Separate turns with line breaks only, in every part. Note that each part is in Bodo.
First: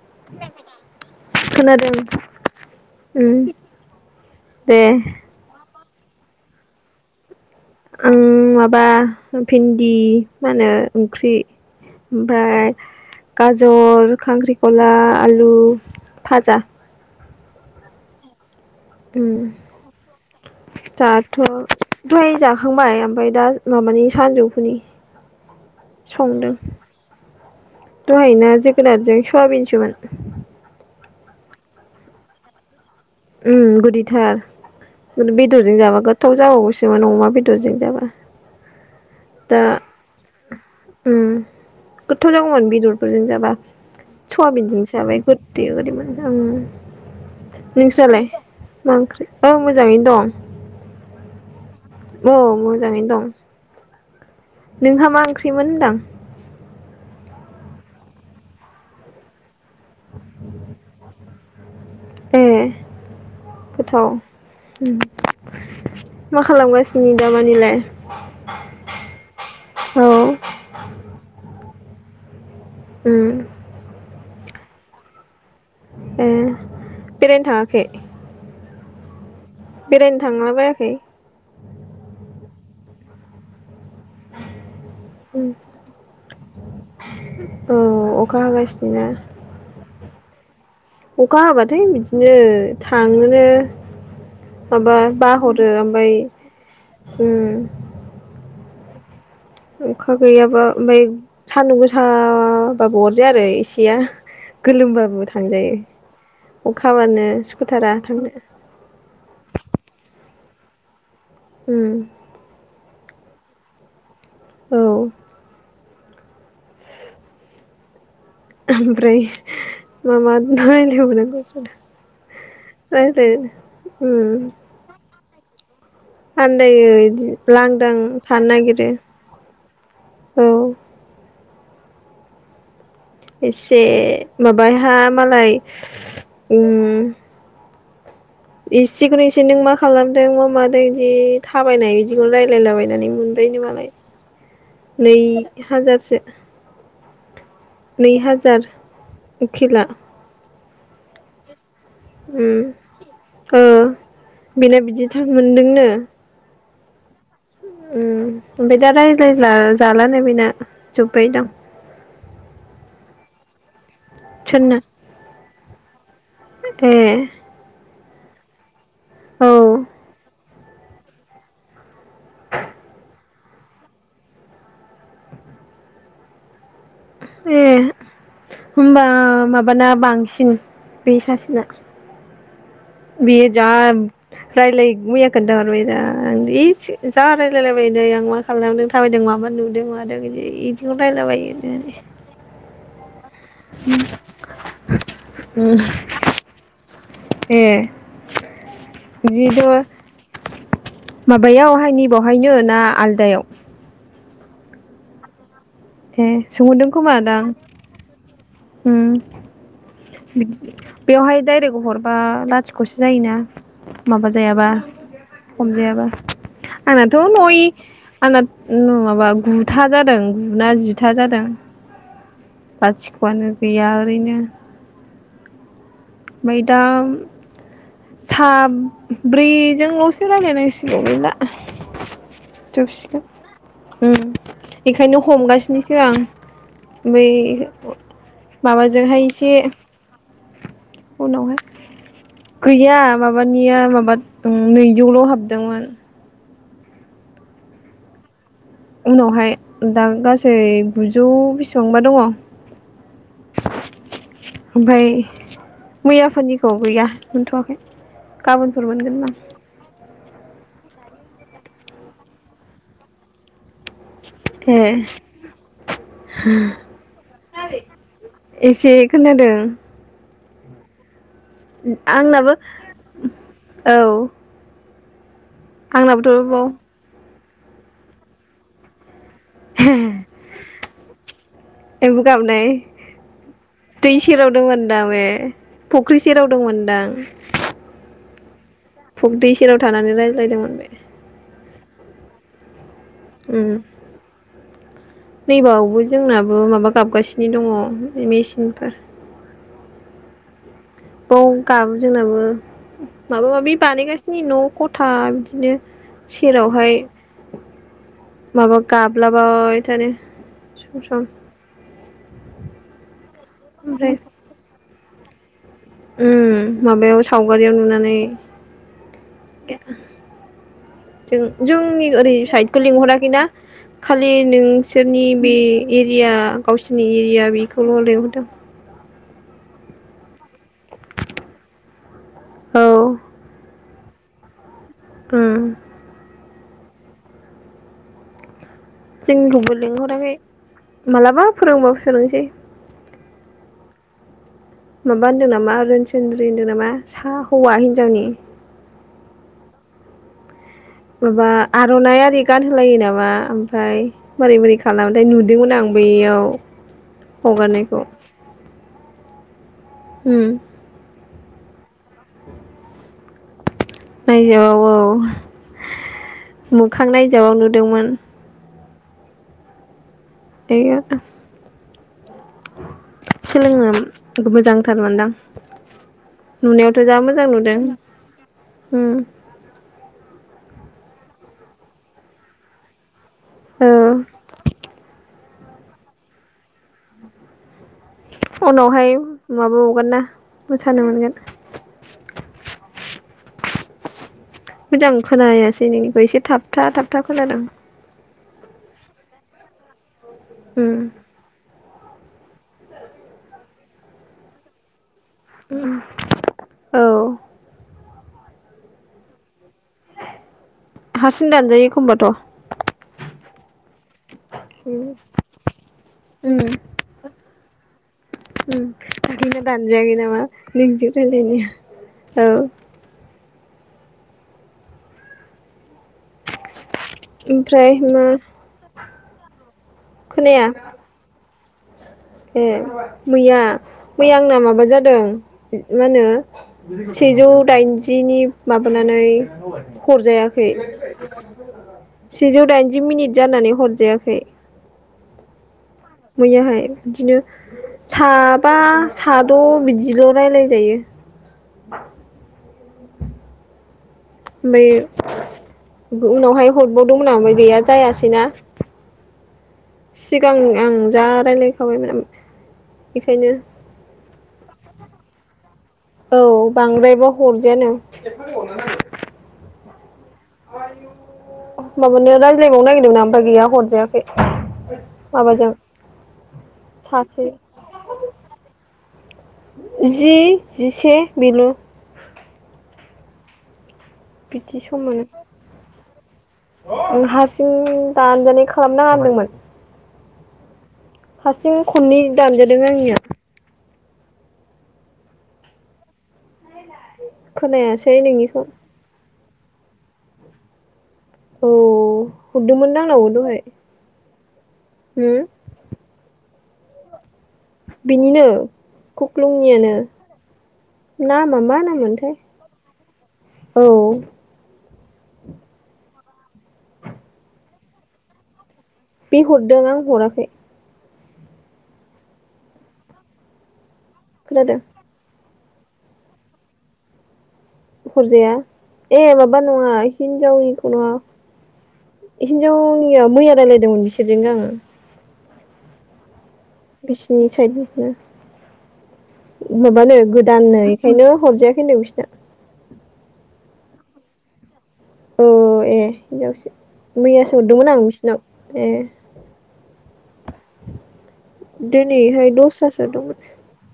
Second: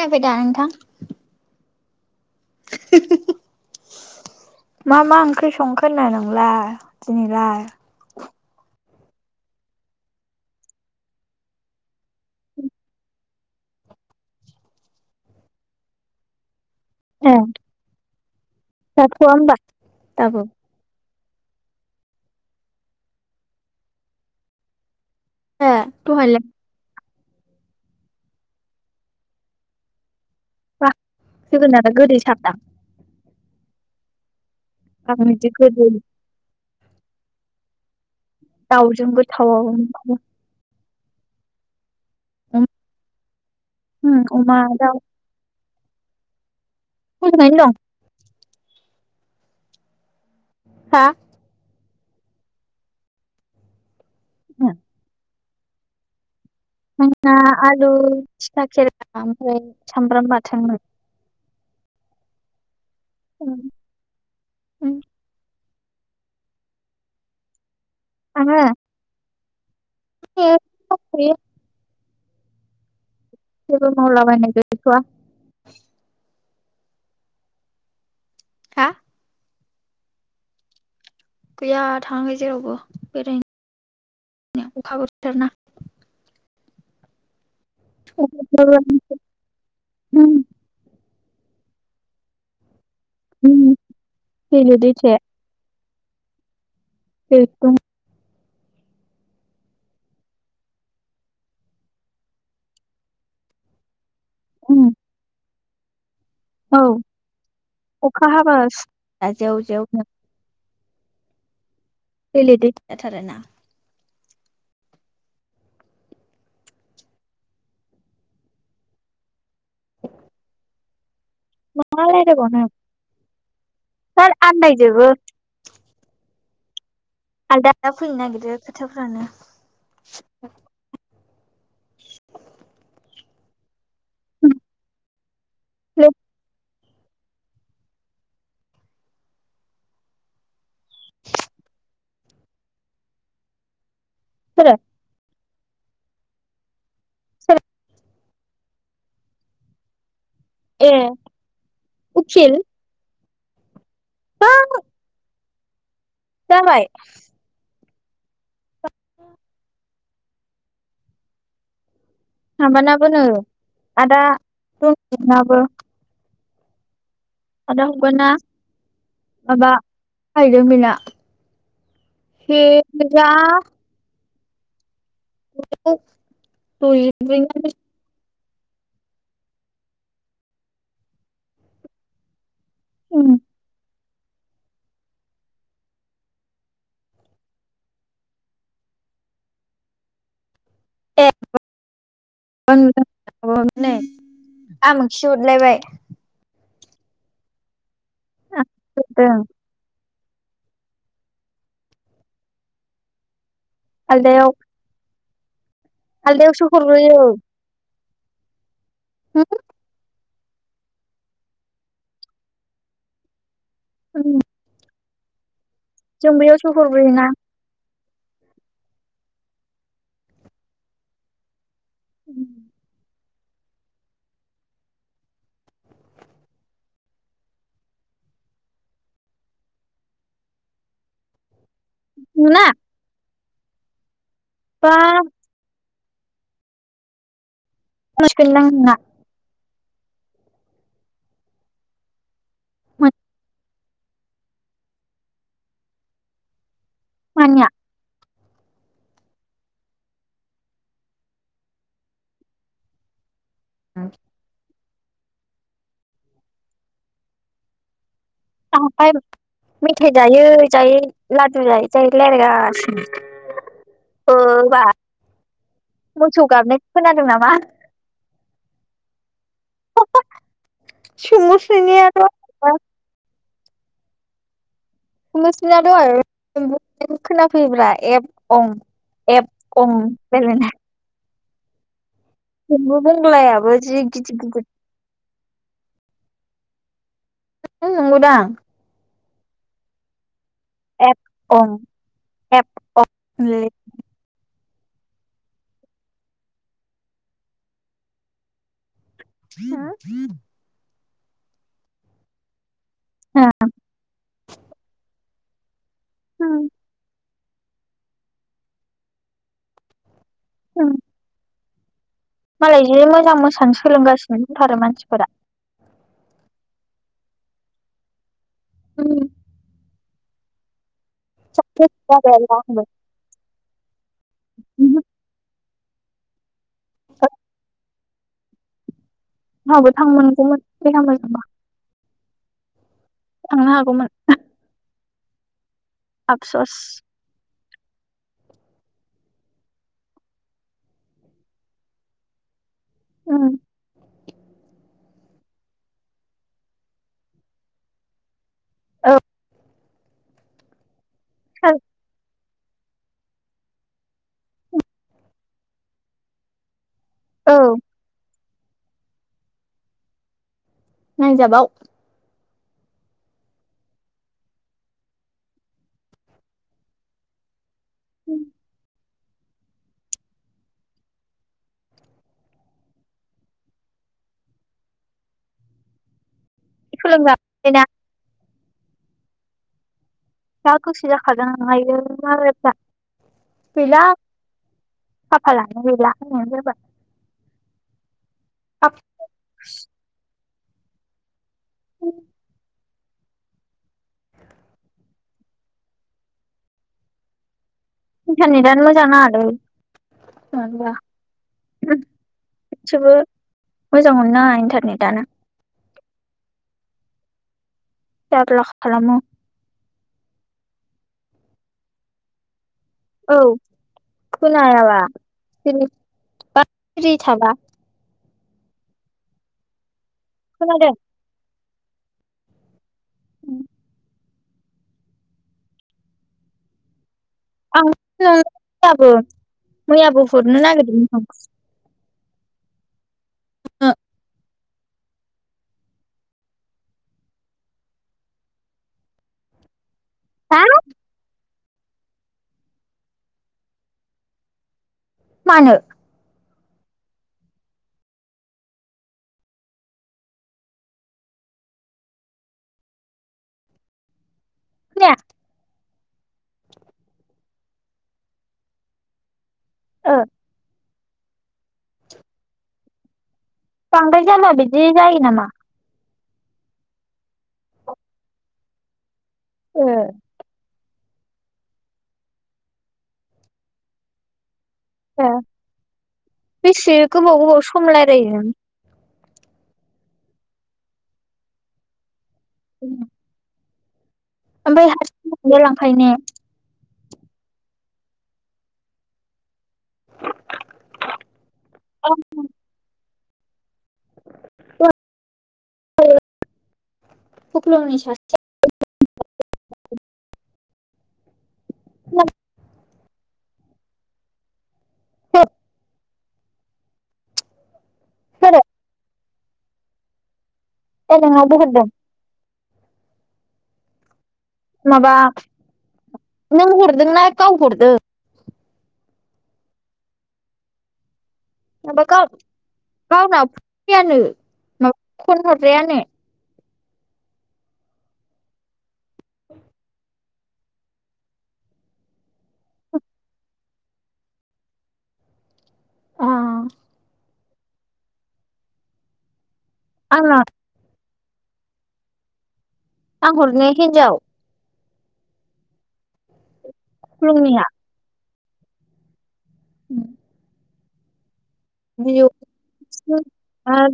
खोनाबाय दा नोंथां?
खोनादों उम दे
फोननाय नोंलाय दिनैलाय
उम माबा भिन्दि मा होनो ओंख्रि ओमफ्राय गाजर खांख्रिखला आलु फाजा
[unintelligible] दाथया
उम
होमबा दाबो
थ दहाय जाखांबाय ओमफ्राय दा माबानि सानजौफुनि
ए
[inaudible]
दहायलाय
संदों दहायना जोगोनारजों सयाबिनसोन।
जोगोनारा गोदै साबदां?
उ गुदैथार।
आं बिदि
बेदरजों
गोदै
जाबा गोथाव जाबावोसो मान अमा बेदरजों जाबा [inaudible]
दउजोंबो गोथाव
दा उम गोथाव जागौमोन बेदरफोरजों जाबा
अमा दाउ
सवाबिनजोंसो जाबाय [unintelligible]
मोजाङैनो
नोंस्रलाय मा ओंख्रि औ मोजाङैनो दं
हा?
औ मोजाङैनो दं। नोंहा मा ओंख्रि? सिमोनदां
जोना आलु थथा केेरेला ओमफ्राय सामब्राम बाथोन।
ए गोथाव मा खालामगासिनो दामानिलाय?
आङो?
औ उम
जेबो मावला बायनाय गै थवा
ए बेरायनो थाङाखै?
हा?
बेरायनो थांला बायाखै?
गैया थांङाखै जेरावबो बेरायनो। अखा
उम
बोथोरना
[inaudible] औ अखा हागा सिनोना?
[unintelligible]
अखा हाबाथाय बिदिनो थांनोनो
उम दैलो
माबा
दैथाया
बाहरो। बै ओम
दैख्लुं
अखा गैयाबा ओमफ्राय सान्दुं गोसाबाबो अरजाया आरो इसेया
उम
गोलोमबाबो थांजायो।
औ
अखा हाबानो स्कुटारा थांनो
अखा हाबास जेव जेवनो।
उम।
बेेले दैथे जाथारोना।
औ। ओमफ्राय मा मा [unintelligible] [unintelligible]
होथ आन्दाय जोबो।
आन्दायो।
आलदा आलदा
लांदां
फैनो
थानो
नागिरो खोथाफ्रानो।
औ इस। ए माबाय हा मालाय
हेल'
उम। लांदां इसेखौनो एसे नों मा खालामदों मा मादों बिदि थाबायनाय बिदिखौनो रायजलायलाबायनानै मोनबाय नो मालाय।
सोरो
नै। हाजारसो।
[unintelligible]
[unintelligible] हाजार उखिला।
ए।
उम
उखिल।
ओ
बां
बेना बिदिथार मोनदोंनो।
जाबाय।
उम। ओमफाय दा रायज्लायला जालानो। बैना जोब्बाय दां।
माबानाबो नो। आदा
सोरना
[unintelligible]
ए।
आदा हगाना।
औ
माबा। [unintelligible] [unintelligible]
ए
[unintelligible]
होमबा माबाना बांसिन बे सासेना बियो जा रायलाय मैया खोन्थाहरबाय दा आं इस जा रायलायलायबाय नै आं मा खालामलांदों थाबायदों माबा नुदों मादों इदि [unintelligible] रायला बायो होनदो।
[unintelligible] अ नै आमोखिसो हरलायबाय।
उम ए
आं हरदों
जि द माबायावहाय नै बावहायनो ना आलदायाव?
आलदायाव।
ए
आलदायावसो
सोंहरदों खोमा
हरग्रोयो
दां। उम बिदि बेवहाय दायरेक हरबा लाथिख'सो जायोना। माबा जायाबा हमजायाबा
जों बैयाव सहरब्रै
आंनाथ'
ना
नय आंना नङाबा गुथा जादों गुना जिथा जादों। बाथिख खआनो गैया ओरैनो। मैदाम साब्रैजोंल'सो रायलायनांसिगौ गैला।
मोना
जोबसिगोन। उम
बा
बेखायनो हमगासिनो होआं बै
मोनसिगोनदां नोंना
माबाजोंहाय इसे उनावहाय गैया माबानिया माब बाद नैजौल' हाबदोंमोन।
मानिया?
उनावहाय दा गासै गुजौ बिसिबांबा दङ। ओमफाय मैयाफोरनिखौ गैया मोनथ'वाखै। गाबोनफोर
आमफाय
मोनगोन दां
मेथाइ जायै जायै लादु जायै जायै रायलायगासिनो। बा मोसौ गाबनाय खोनादों नामा
एसे खोनादों। आंनाबो
[unintelligible]
औ।
कलुसना दहाय
आंनाबोथ' बाव
[unintelligible] खोनाफैयोब्रा एफ अं एफ अं रायलायनाय।
एम्बु गाबनाय
जोंबो बंग्लायाबो जि
दै
गिदिर गिदिर
सेरावदोंमोन दाबे। फख्रिसेेराव दंमोनदां।
[unintelligible]
दै सेराव थानानै रायज्लायदोंमोन। बे
एप अं एप अं [unintelligible]
नै बेबावबो जोंनाबो माबा गाबगासिनो दङ मेचिनफोर।
[unintelligible]
औ गाबो जोंनाबो। माबा माबि बानायगासिनो न' खथा बिदि दिनो
होनलायलायो।
सेरावहाय माबा गाबलाबाय थानो। सम सम।
मालाय जि मोजां मोसानो
ओमफ्राय
सोलोंगासिनो दंथारो मानसि फोरा।
उम माबायाव सावगारियाव नुनानै।
उम।
[unintelligible] जों जोंनि ओरै साइदखौ
आंबो
लिंहराखैना। खालि नोंसोरनि बे एरिया गावसोरनि एरिया बेखौल' लिह [unintelligible]
[unintelligible]
औ
थांनो हागौमोन।
ओं।
आफसस।
जोंनिखौबो लिंहराखै मालाबा फोरोंबाव सोलोंसै।
उम।
माबा होन्दों नामा रनसोनन्द्रि होनदों नामा सा हौवा हिनजावनि
औ।
माबा आर'नाइ आरि गानहोलायो नामा ओमफ्राय मारै मोरै खालामोथाय नुदोंमोन आं बैयाव
औ
हगारनायखौ
नायजाबाव
नायजाबाव औ मोखां नायजाबाव नु दोंमोन। दे होमबा सोलोंनो मोजांथार मोनदां नुनायावथ' जा मोजां नुदों
सोलोंजाबायना
उम
दा गोसो जाखादों हायो आरो मा
औ
फैला खाफालानो गैला होननायानो जाबाय
उनावहाय माबाबावगोन ना मोसानो मोनगोन
[inaudible]
मोजां खोनायासै नोंनिखो एसे थाबथा थाबथा खोनादों
नेटआनो मोजां नाङा लै
उम
इथसेबो मोजां मोनना इन्टारनेटानो
औ
जारला खालामो
हारसिं दानजायो एखमबाथ'
औ खोनायाबा
उम
सिरि थाबा खोनादों
[unintelligible] [unintelligible] औ ओमफ्राय
आं
मा
मैयाबो मैयाबो
खोनाया
हरनो नागिरदोंमोन आं
ए मैया मैया आंना मा माबा जादों मा होनो सेजौ दाइनजिनि माबानानै
आं। हा
हरजायाखै सेजौ दाइनजि मिनिट जानानै हरजायाखै
मानो
मैयाहाय बिदिनो साबा साद' बिदिल' रायलायजायो बै
खोनाया?
उनावहाय हरबावदोंमोन आं ओमफाय गैया जायासैना
ओ
सिगांनिया ओं जा [unintelligible] बेखायनो
बांद्राय जाबा बिदि जायो नामा
औ बांद्रायबा हरजायानो
ओ
माबानो रायज्लायबावनो नागिरदोंमोन आं ओमफाय गैया हरजायाखै
ए
माबाजों
बेसे गोबाव
सासे
गोबाव सम रायलायो नों
जि जिसे बेल
उम
बिदि
ओमफ्राय
सम मोनो
हारसिंज [unintelligible] लांखायो ने
हारसिं दानजानाय खालामनाङा होनदोंमोन हारसिं खननै दानजादों आंनिया
[unintelligible] फुख्लुंनि
खोनायासै नोंनिखौ औ
सासे
हरदोंमोदा आंनावबो दहाय होम बिनिनो
सोरो
खुख्लुंनियानो
ए नोंनावबो
नामा मा
हरदों
नाम मोनथाय औ
माबा नों हरदोंना गाव हरदों
बे हरदों आं हराखै
माबा गाव-गावनाबो फैयानो
खोनादों
[unintelligible] जायानो
हरजाया ए माबा नङा हिनजावनिखौ नङा हिनजावनिया मैया रायलायदोंमोन बिसोरजों आङो
आ
बिसिनि साइदिनो माबानो
आंना
गोदाननो बेनो हरजायाखैनो बिसिना
आं हरनाया हिनजाव
औ ए हिन्जावसो मैयासो
खुलुमनिया
हरदोंमोन आं बिसि [unintelligible] ए
उम
दिनैहाय दस्रासो दंमोन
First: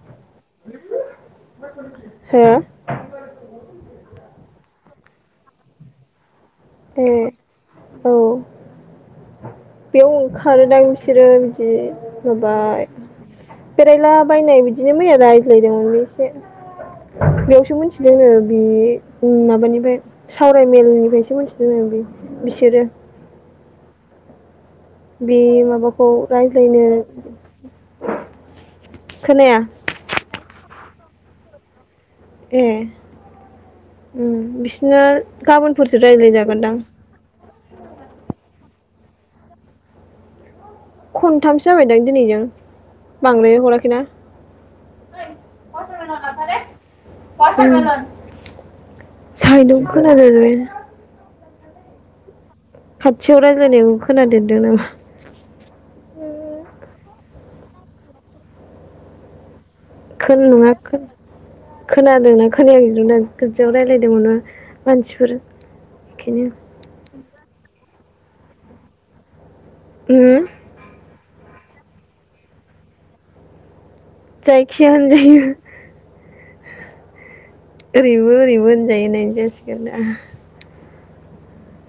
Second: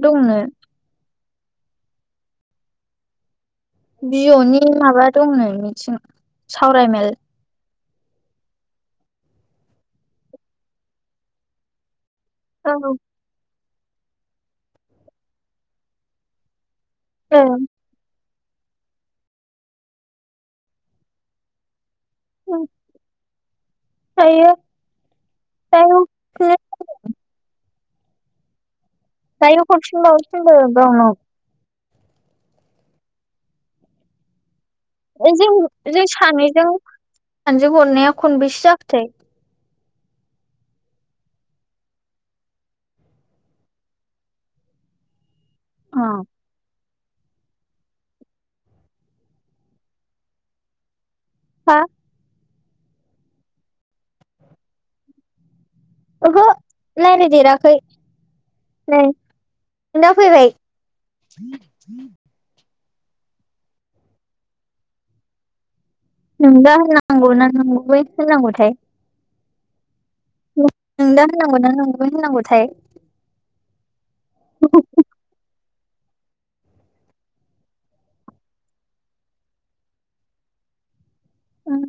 दंनो
हो
[unintelligible] नि माबा दंनो मिथिं
ए
सावरायमेल
औ बेयाव ओंखारोदां बिसोरो बिदि
औ
सबाय बेरायला बायनाय बिदिनो मैया रायज्लायदोंमोनलै इसे।
ओं
बेयावसो मिथिदोंनो। बे माबानिफ्राय सावरायमेलनिफ्रायसो मोनथि दोंनो [unintelligible] बिसोरो
[unintelligible]
बे
दायो
माबाखौ रायज्लायनो [inaudible] खोनाया
दायोबो हरफिन बावनो थिनदों गावनाव।
ए उम बि
जों जों सानैजों सानैजों हरनाया खनबेसे जा खोथाय
खनथामसो जाबायदां दिनैजों। बांद्राय हराखैना। [inaudible] उम साइदयाव खोनादो लै।
हा
खाथियाव रायज्लायनायखौ खोनादेरदों नामा?
ओहो। लायरायदेेराखै नै नोंना
खोन
फैबाय
नङा [unintelligible] खोनादोंना खोनायाखै नोंदो आं खोनसेयाव रायलायदोमोन ना मानसिफोर बेखायनो
[unintelligible] होननांगौथाय
उम
नों [unintelligible] होनांगौ ना नंगौ होनांगौथाय?
जायखिजाया होनजायो। ओरैबो ओरैबो होनजायो होननाय जासिगोन दा।
उम।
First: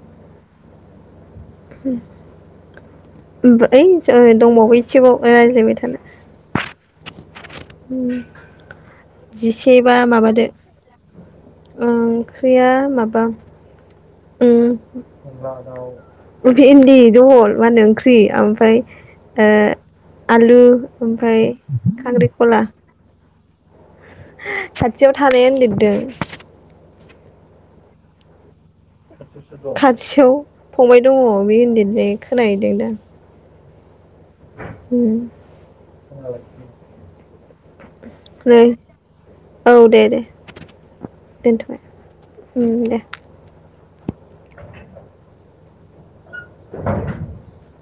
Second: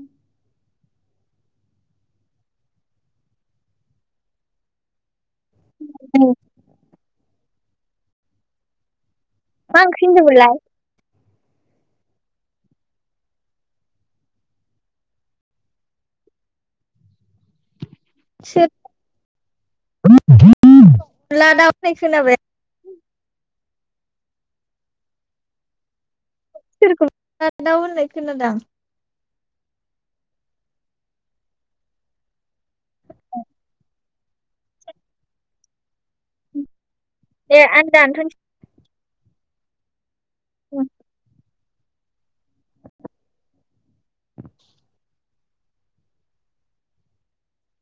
[unintelligible] दंबावो इसेबाव रायज्लायबाय थानो उम। जिसे
मा
बा
ओंख्रि
माबादो
होनदोंमोनलाय
ओंख्रिया माबा उ भन्दि जहल माहोनो ओं ख्रि ओमफाय ओ आलु ओमफाय खांख्रिखला। खाथियाव थानायानो लिरदो।
सोरखौ [unintelligible]
खाथियाव फंबाय दङ बे ओनदैनिफ्रायनो खोनाहैदों दां
[inaudible]
उम ओ
दे आं दानथ'नि
औ दे दे।
अवान
दोनथ'बाय उम दे।
[inaudible]
[inaudible]